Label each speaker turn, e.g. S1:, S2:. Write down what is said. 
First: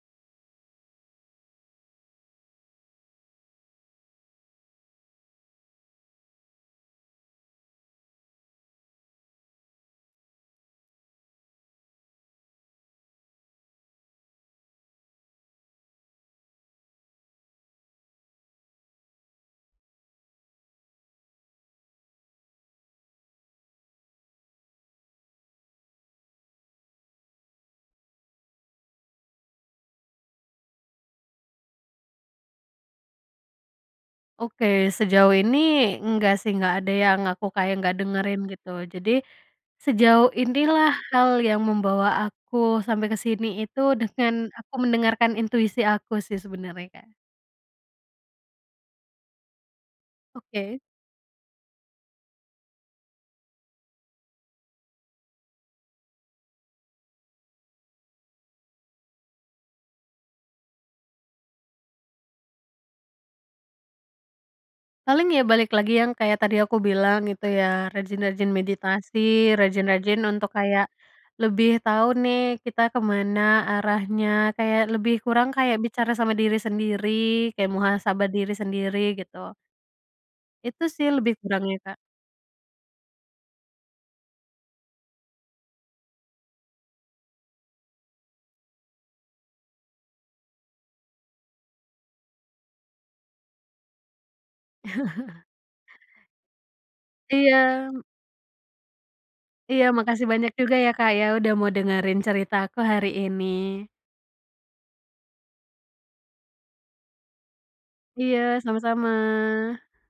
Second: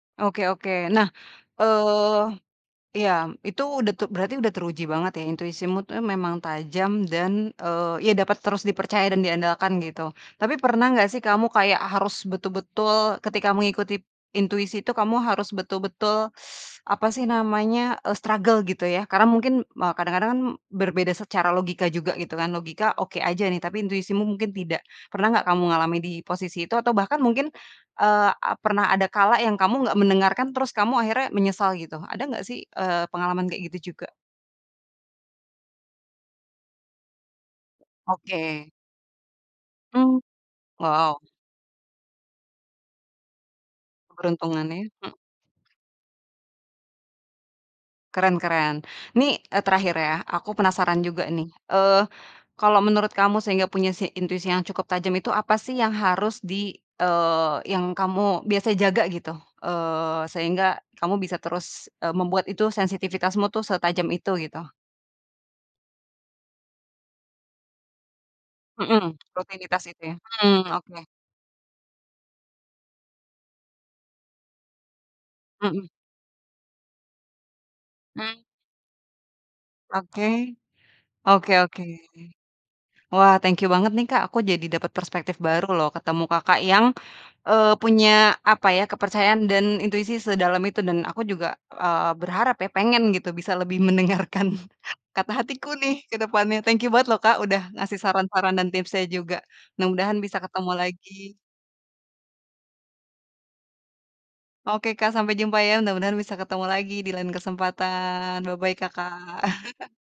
S1: Oke oke, nah, eee, ya itu udah tuh berarti udah teruji banget ya, intuisimu tuh memang tajam dan, eee, ya dapat terus dipercaya dan diandalkan gitu, tapi pernah gak sih kamu kayak harus betul-betul ketika mengikuti intuisi itu kamu harus betul-betul apa sih namanya, eee, struggle gitu ya karena mungkin me kadang-kadang kan berbeda secara logika juga gitu kan, logika oke aja nih, tapi intuisimu mungkin tidak. Pernah nggak kamu ngalami di posisi itu atau bahkan mungkin, eee, pernah ada kala yang kamu nggak mendengarkan terus kamu akhirnya menyesal gitu, ada nggak sih, eee, pengalaman kayak gitu juga?
S2: Oke sejauh ini enggak sih, enggak ada yang aku kayak enggak dengerin gitu.
S1: Oke.
S2: Jadi
S1: Oh.
S2: sejauh inilah
S1: wow.
S2: hal yang membawa aku sampai ke sini itu dengan
S1: Keberuntungan
S2: aku
S1: ya. Hmm.
S2: mendengarkan intuisi aku sih sebenarnya Kak.
S1: Keren keren, nih, eee, terakhir ya aku
S2: Oke.
S1: penasaran juga nih, eee, kalau menurut kamu sehingga punya si intuisi yang cukup tajam itu apa sih yang harus di, eee, yang kamu biasa jaga gitu, eee, sehingga kamu bisa terus, eee, membuat itu sensitifitasmu tuh setajam itu gitu?
S2: Paling ya balik lagi yang kayak tadi aku bilang gitu ya, rajin-rajin
S1: Mhm,
S2: meditasi,
S1: rutinitas itu ya,
S2: rajin-rajin untuk
S1: mmm
S2: kayak
S1: oke.
S2: lebih tahu nih kita ke mana arahnya, kayak lebih kurang kayak
S1: Mhm.
S2: bicara sama diri sendiri, kayak muhasabah
S1: Mmm.
S2: diri sendiri gitu.
S1: Oke.
S2: Itu sih lebih
S1: Oke
S2: kurangnya
S1: oke.
S2: Kak.
S1: Wah thank you banget nih Kak, aku jadi dapet perspektif baru loh ketemu Kakak yang, eee, punya apa ya kepercayaan dan intuisi sedalam itu dan aku juga, eee, berharap ya, pengen gitu bisa lebih mendengarkan kata hatiku nih ke depannya, thank you banget lho Kak udah ngasih
S2: Iya.
S1: saran-saran dan tipsnya juga,
S2: Iya
S1: mudah-mudahan
S2: makasih
S1: bisa
S2: banyak
S1: ketemu
S2: juga ya Kak ya
S1: lagi.
S2: udah mau dengerin ceritaku hari ini.
S1: Oke Kak sampai jumpa ya. Mudah-mudahan bisa ketemu lagi di lain kesempatan,
S2: Iya,
S1: bye-bye
S2: sama-sama.
S1: Kakak.